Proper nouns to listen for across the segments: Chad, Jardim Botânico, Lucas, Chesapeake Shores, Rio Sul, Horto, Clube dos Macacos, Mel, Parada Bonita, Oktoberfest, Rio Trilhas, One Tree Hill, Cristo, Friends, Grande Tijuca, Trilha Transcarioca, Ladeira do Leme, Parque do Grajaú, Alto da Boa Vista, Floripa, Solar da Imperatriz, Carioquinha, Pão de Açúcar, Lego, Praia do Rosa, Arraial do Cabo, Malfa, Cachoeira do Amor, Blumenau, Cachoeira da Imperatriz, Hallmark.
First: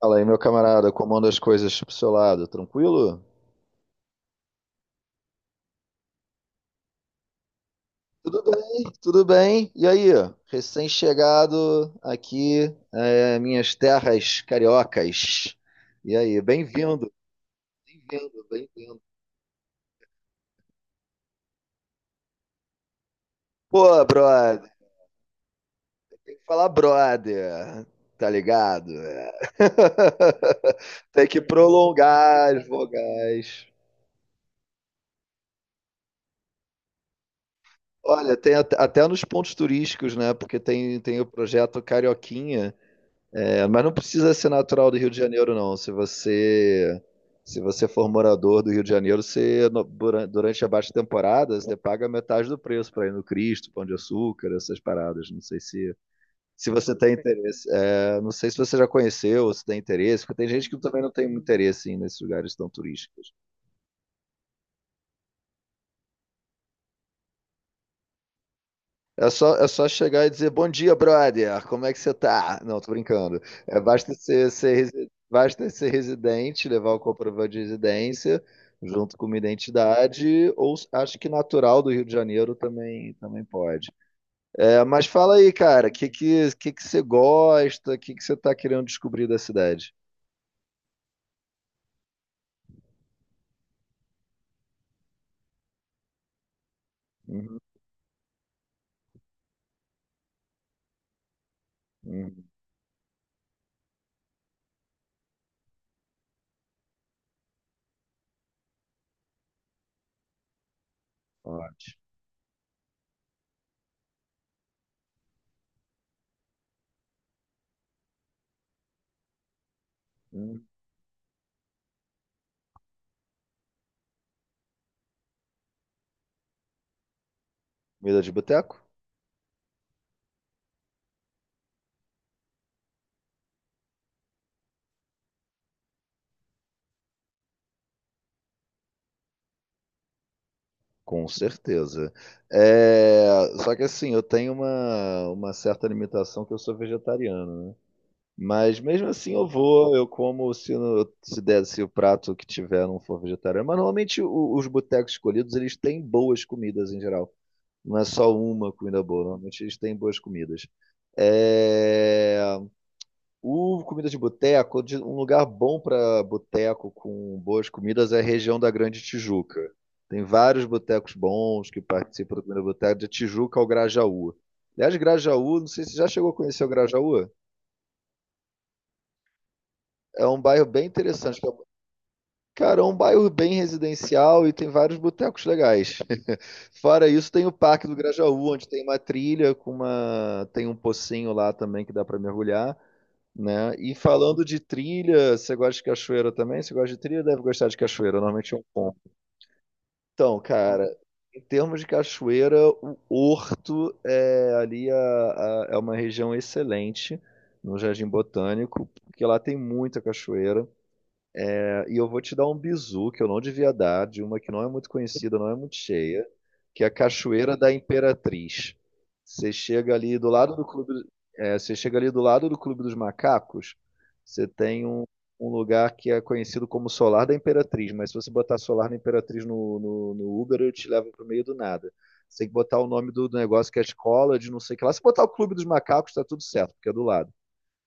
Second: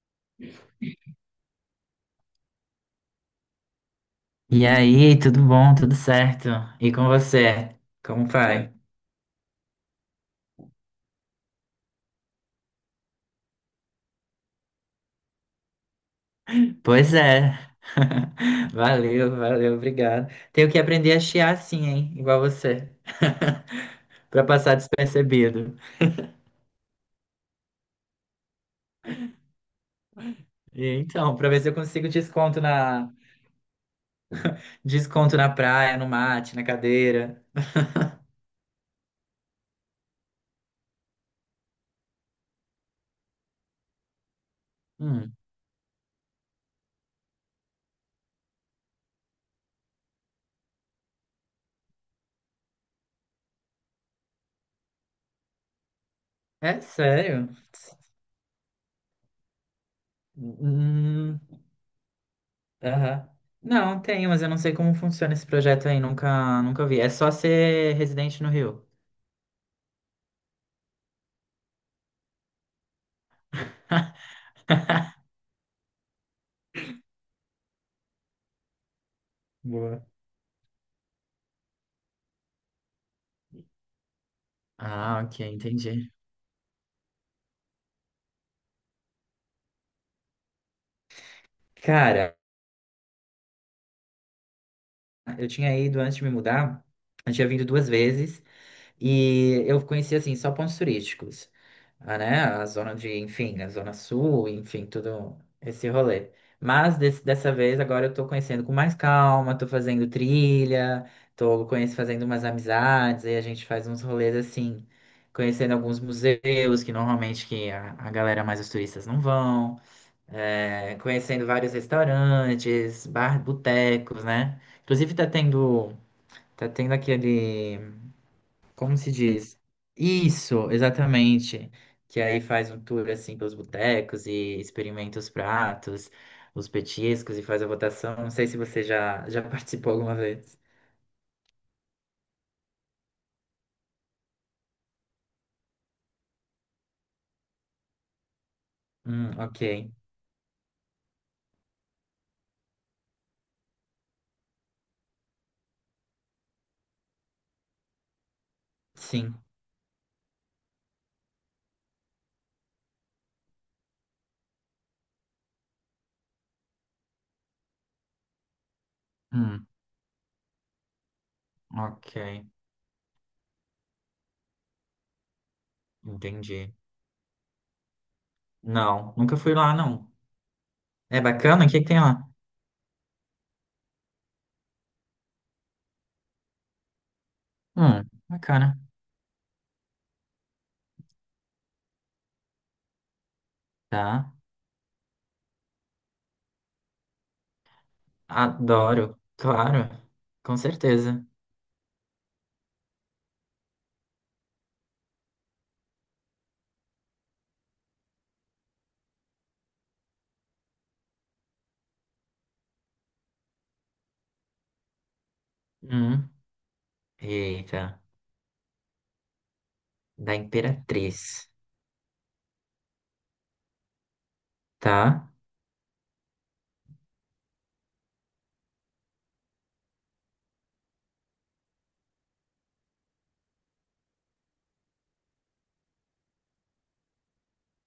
Fala aí, meu camarada, como andam as coisas pro seu lado? Tranquilo? E aí, tudo bom? Tudo certo? E com você? Como Tudo vai? bem, tudo bem. E aí, recém-chegado aqui, minhas terras cariocas. E aí, bem-vindo, Pois é. bem-vindo, bem-vindo. Valeu, valeu, obrigado. Tenho que aprender a chiar assim, hein? Igual você. Pô, Pra brother, passar despercebido. tem que falar brother, tá ligado? É. E Tem então, que pra ver se eu consigo prolongar as vogais. desconto na praia, no mate, na cadeira. Olha, tem até nos pontos turísticos, né? Porque tem o projeto Carioquinha. É, mas não precisa ser natural do Rio de Hum, Janeiro, não. Se você for morador do Rio de Janeiro, você durante a baixa temporada, você paga metade do preço para ir no Cristo, Pão de Açúcar, essas paradas. Não sei se é você tem sério? interesse. É, não sei se você já conheceu, se tem interesse, porque tem gente que também não tem Hum, interesse em ir nesses lugares tão aham. turísticos. Não, tem, mas eu não sei como funciona esse projeto aí, nunca vi. É só ser residente no Rio. É só chegar e dizer bom dia, brother. Como é que você tá? Não, tô brincando. É, basta ser residente, levar o comprovante de residência junto com uma Boa. identidade, ou acho que natural do Rio de Janeiro também pode. É, mas Ah, fala ok, aí, cara, o que, entendi. que, que, que você gosta? O que você tá querendo descobrir da cidade? Cara, eu tinha ido antes de me mudar, eu tinha Uhum, vindo duas vezes e eu conhecia assim só pontos turísticos, ah, né? uhum, A zona de, enfim, a zona sul, enfim, tudo esse rolê. Mas dessa vez agora eu tô conhecendo com mais calma, tô fazendo trilha, tô conhecendo, ótimo. fazendo umas amizades, aí a gente faz uns rolês assim, conhecendo alguns museus que normalmente a galera mais os turistas não vão. Uhum. É, conhecendo vários restaurantes, bar, botecos, né? Inclusive tá tendo aquele, Comida de boteco? como se diz? Isso, exatamente. Que aí faz um tour assim pelos botecos e experimenta os pratos, os petiscos e faz a votação. Não sei se você já participou alguma vez. Com certeza. É, só que assim, eu tenho uma certa limitação que eu sou vegetariano, né? Mas mesmo assim eu Ok. vou, eu como se der, se o prato que tiver não for vegetariano. Mas normalmente os botecos escolhidos, eles têm boas comidas em geral. Não é só uma comida boa, Sim. normalmente eles têm boas comidas. É, o comida de boteco, um lugar bom para boteco com boas comidas é a região da Grande Tijuca. Hum, Tem vários botecos bons que ok. participam do Comida de Boteco, de Tijuca ao Grajaú. Aliás, Grajaú, não sei se você já chegou a conhecer o Entendi. Grajaú. Não, nunca fui lá, não. É um bairro bem É interessante. bacana? O que que tem lá? Cara, é um bairro bem residencial e tem vários botecos legais. Fora isso, tem o Parque do Hum, Grajaú, onde bacana. tem uma trilha tem um pocinho lá também que dá para mergulhar, né? E Tá. falando de trilha, você gosta de cachoeira também? Você gosta de trilha? Deve gostar de cachoeira, normalmente é um ponto. Adoro, claro, Então, com cara, certeza. em termos de cachoeira, o Horto é ali é uma região excelente no Jardim Botânico, porque lá tem muita cachoeira. É, e eu vou te dar um bizu que eu não devia dar, de uma que não é muito conhecida, não é muito cheia, Hum, que é a Cachoeira da eita, Imperatriz. Você chega ali do da lado do clube, Imperatriz. é, você chega ali do lado do Clube dos Macacos, você tem um, Tá, um lugar que é conhecido como Solar da Imperatriz, mas se você botar Solar da Imperatriz no Uber, eu te levo pro meio do nada. Você tem que botar o nome do negócio que é a escola de não sei o que lá. Se botar o Clube dos Macacos, tá tudo certo, porque é do lado.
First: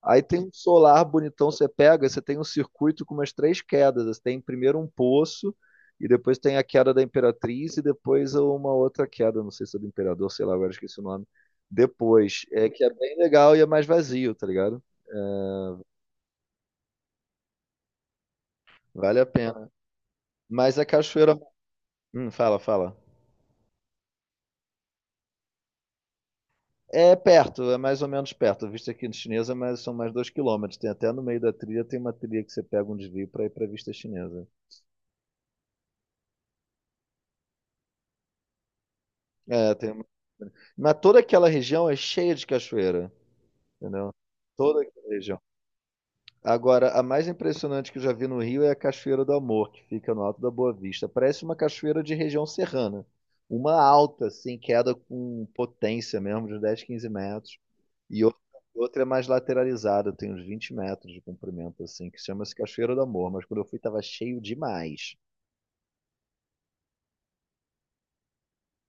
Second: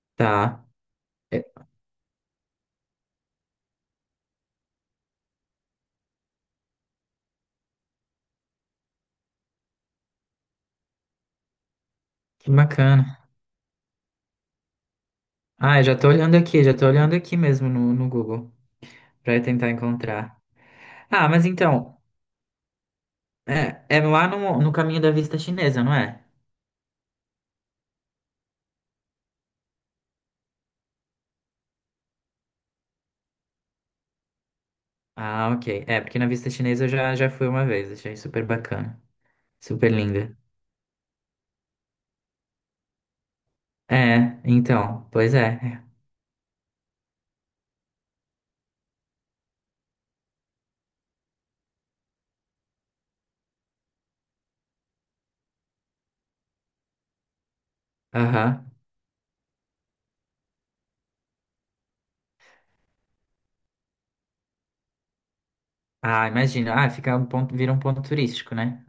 Aí tem um tá. solar É, bonitão, você pega, você tem um circuito com umas três quedas. Você tem primeiro um poço, e depois tem a queda da Imperatriz, e depois uma outra queda, não sei se é do Imperador, sei lá, agora esqueci o nome. Depois, que é que é bem bacana. legal e é mais vazio, tá ligado? Ah, eu já tô olhando aqui, já tô olhando aqui mesmo no Google Vale a pra pena. tentar encontrar. Mas a Ah, cachoeira. mas então, Fala, fala. É lá no caminho da vista chinesa, não é? É perto, é mais ou menos perto. A vista aqui chinesa mas são mais 2 quilômetros. Tem até no meio da trilha, tem uma trilha que você pega um desvio para ir para vista chinesa. Ah, ok. É, porque na vista chinesa eu já fui uma vez, achei super bacana. É, Super tem. linda. Mas toda aquela região é cheia de cachoeira, entendeu? É, Toda aquela então, pois região. é. É, Agora, a mais impressionante que eu já vi no Rio é a Cachoeira do Amor, que fica no Alto da Boa Vista. Parece uma cachoeira de região serrana. Uma alta, assim, queda com potência mesmo, de uns 10, 15 metros. E outra, aham. outra é mais lateralizada, tem uns 20 metros de comprimento, assim, que chama-se Cachoeira do Amor. Mas quando eu fui, tava cheio demais. Ah, imagina. Ah, fica um ponto, vira um ponto turístico, né?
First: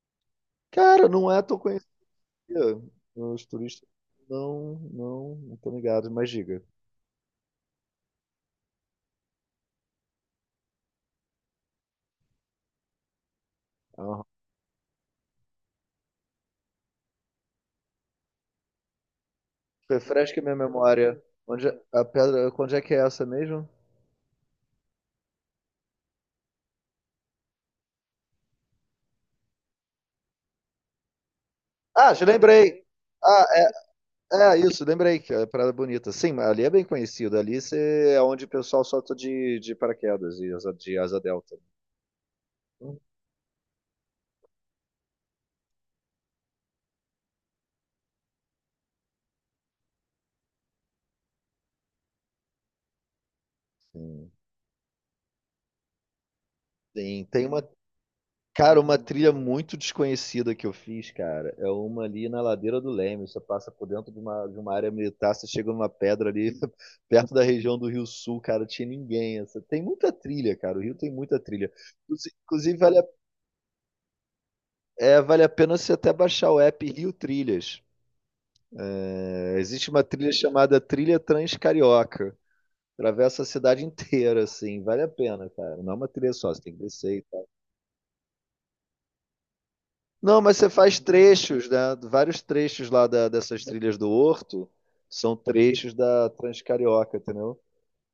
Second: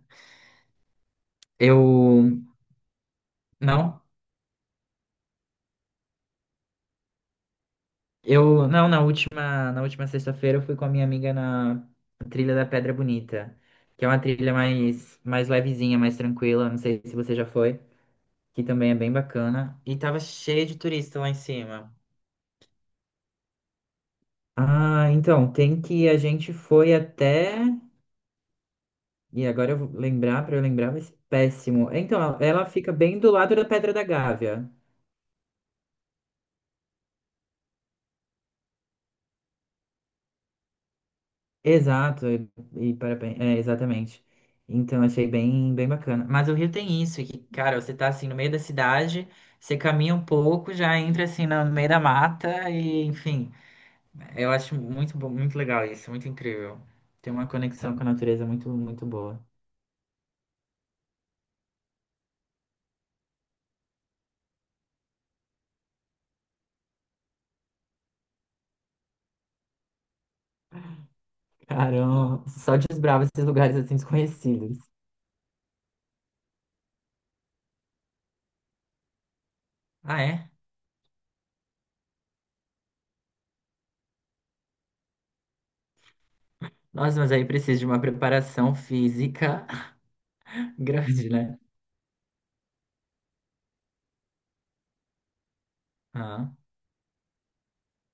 Cara, não é tão conhecida. Eu. Os turistas Não? não, não, não estão ligados, mas diga. Não, na última sexta-feira eu fui com a minha amiga na trilha da Pedra Bonita, que é uma trilha mais, mais levezinha, mais tranquila, não sei se você já foi, que também é bem bacana, e tava Refresca minha cheio de turista memória. lá em cima. A pedra, onde é que é essa mesmo? Ah, então, tem que a gente foi até, e agora eu vou lembrar, pra eu lembrar vai ser péssimo. Ah, Então, já ela lembrei. fica bem do Ah, lado da Pedra da é, é Gávea. isso, lembrei que é a Parada Bonita. Sim, mas ali é bem conhecido. É onde o pessoal solta de paraquedas e de asa delta. Exato, e Hum, parabéns, é, exatamente. Então achei bem, bem bacana. Mas o Rio tem isso, que, cara, você tá assim no meio da cidade, você caminha um pouco, já entra assim no meio da mata e, enfim, Sim. eu acho muito bom, muito legal isso, muito incrível. Tem, Tem tem uma uma, conexão com a natureza muito, cara, uma muito trilha boa. muito desconhecida que eu fiz, cara. É uma ali na ladeira do Leme. Você passa por dentro de uma área militar, você chega numa pedra ali, perto da região do Rio Sul, cara. Tinha ninguém. Essa. Tem muita trilha, cara. O Rio tem muita trilha. Caramba, só Inclusive, vale desbrava esses lugares assim desconhecidos. É, vale a pena você até baixar o app Rio Trilhas. É, existe uma Ah, trilha é? chamada Trilha Transcarioca. Atravessa a cidade inteira, assim. Vale a pena, cara. Não é uma trilha só, você tem que descer Nossa, e mas aí tal. precisa de uma preparação física Não, mas você faz grande, né? trechos, né? Vários trechos lá dessas trilhas do Horto são trechos da Ah, Transcarioca, entendeu?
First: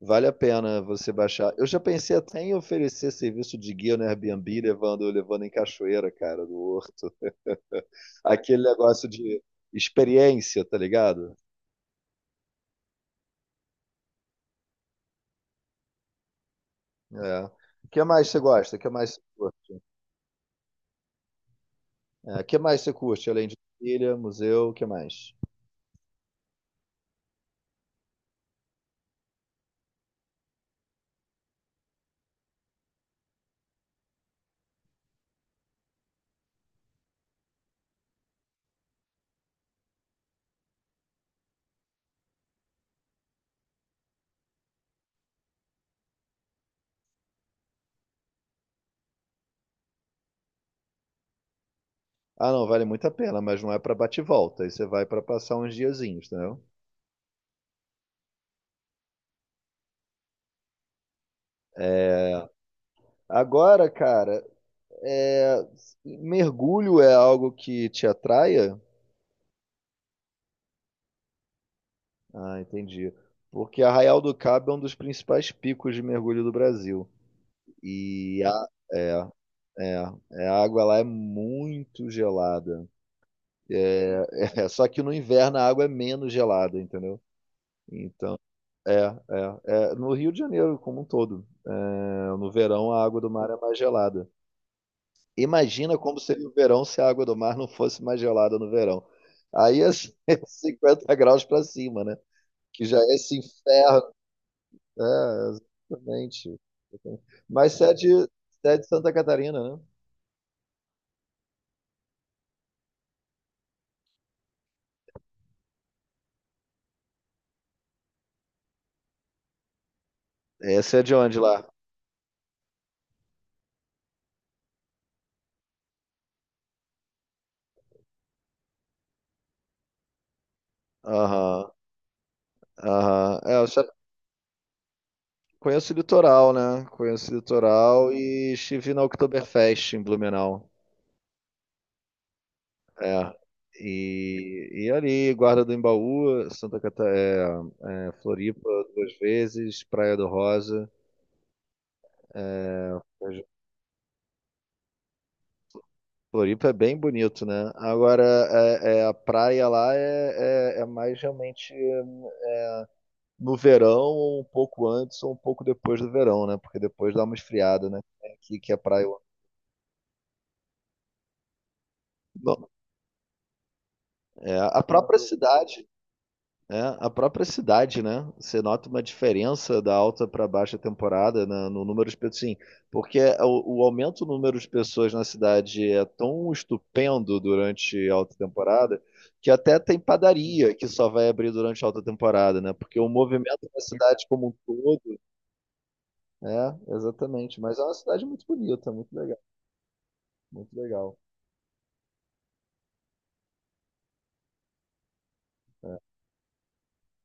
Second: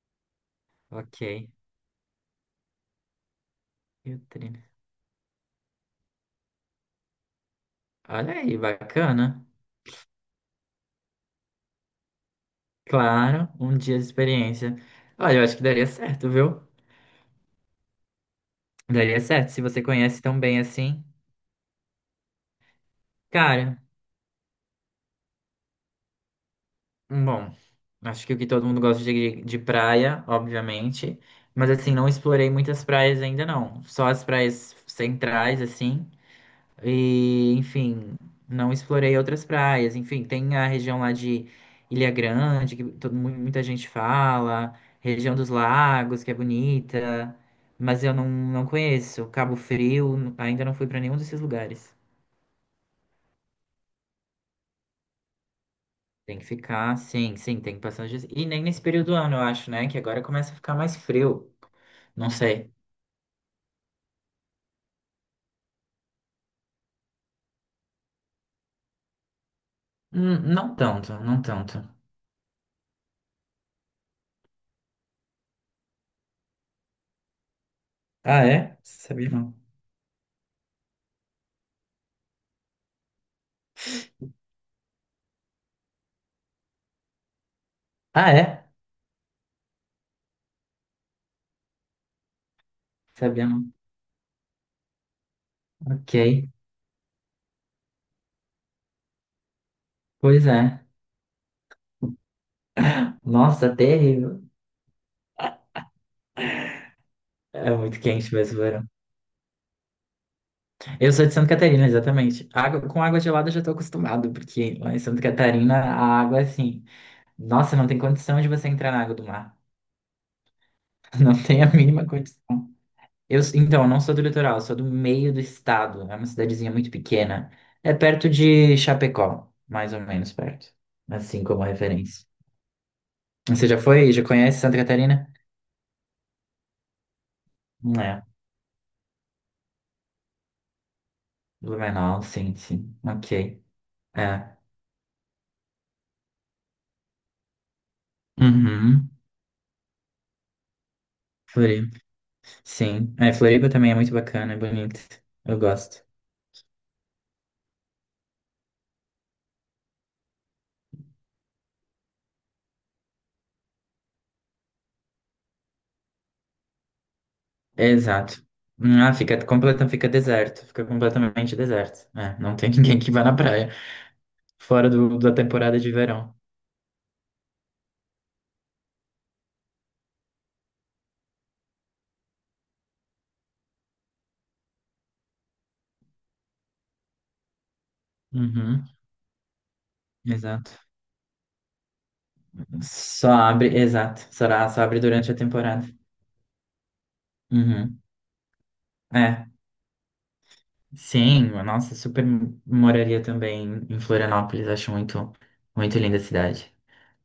Vale a pena você ok. baixar. Eu já pensei até em oferecer serviço de guia no E o Airbnb, levando em cachoeira, cara, do Horto. Olha aí, Aquele negócio de bacana. experiência, tá ligado? Claro, um dia de experiência. Olha, eu acho que daria certo, viu? É. O que mais você gosta? O que mais você Daria certo, se curte? você conhece tão bem assim. É, o que mais você curte, além de Cara, trilha, museu, o que mais? bom, acho que o que todo mundo gosta de praia, obviamente. Mas assim, não explorei muitas praias ainda não. Só as praias centrais, assim. E, enfim, não explorei outras praias. Enfim, tem a região lá de Ilha Grande, que todo, muita gente fala, região dos lagos, que é bonita, mas eu não, não conheço. Cabo Frio, ainda não fui para nenhum desses lugares. Ah, não, vale muito a pena, mas não é para bate e volta. Aí você vai para passar uns diazinhos, Tem que entendeu? ficar, sim, sim, tem que passar os dias. E nem nesse período do ano, eu acho, né? Que agora começa a ficar mais frio. Não sei. Agora, cara, é, mergulho é algo que te atraia? Não tanto, não tanto. Ah, entendi. Porque Arraial do Cabo é um dos principais picos de mergulho do Brasil. E Ah, a, é? é, Sabia não. A água lá é muito gelada. É, só que no inverno a água é menos gelada, entendeu? Ah, Então é? É, é, é. No Rio de Janeiro, como um todo. É, no verão, a água do Sabia mar é não. mais gelada. Imagina Ok. como seria o verão se a água do mar não fosse mais gelada no verão. Aí é Pois é. 50 graus para cima, né? Que já é esse Nossa, inferno. terrível. É, exatamente. É Mas você muito você quente mesmo o é verão. de Santa Catarina, né? Eu sou de Santa Catarina, exatamente. Água, com água gelada eu já tô acostumado, porque lá em Santa Catarina a água é assim. Nossa, não tem condição de você entrar na água do mar. É, você é de onde Não tem lá? a mínima condição. Então, eu não sou do litoral, eu sou do meio do estado. É uma cidadezinha muito pequena. É perto de Chapecó, mais ou menos perto. Assim como Aham, referência. aham. É, eu Você já já foi? Já conhece Santa Catarina? conheço o litoral, né? Conheço o litoral É. e estive na Oktoberfest em Blumenau. Blumenau, sim, sim. É. Ok. É. E, e ali, Guarda do Embaú, Santa Catarina, é, é, Floripa Uhum. 2 vezes, Praia do Rosa. Sim. É, Floripa também é muito bacana, é bonito. Eu gosto. Floripa é bem bonito, né? Agora, a praia lá é mais realmente é, no verão, um pouco antes ou um pouco depois do verão, né? Porque depois dá uma esfriada, né? É Exato. aqui que a Hum. praia. Ah, fica completa, fica deserto. Fica completamente deserto. É, não Bom, tem ninguém que vá na praia. é, a Fora do, própria da temporada cidade, de verão. é, a própria cidade, né? Você nota uma diferença da alta para baixa temporada no número de pessoas, sim, porque é o aumento do número de pessoas na cidade é tão estupendo durante a alta Uhum, temporada que até tem exato. padaria que só vai abrir durante a alta temporada, né? Porque o Só movimento abre, da cidade exato. como um Só abre todo, durante a temporada. é, exatamente. Mas é uma Uhum. cidade muito bonita, muito legal, É. muito legal. Sim, nossa, super moraria também em Florianópolis. Acho muito, muito linda a cidade.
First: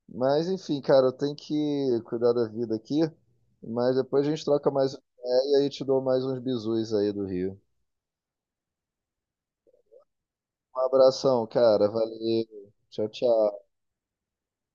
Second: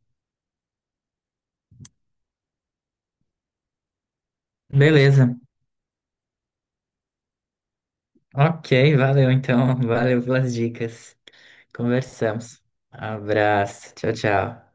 Mas enfim, cara, eu tenho que cuidar da vida aqui. Mas depois a gente troca mais uma Beleza. ideia e aí te dou mais uns bizus aí do Rio. Ok, valeu então. Valeu pelas Um dicas. abração, cara. Conversamos. Valeu. Tchau, tchau. Abraço. Tchau, tchau.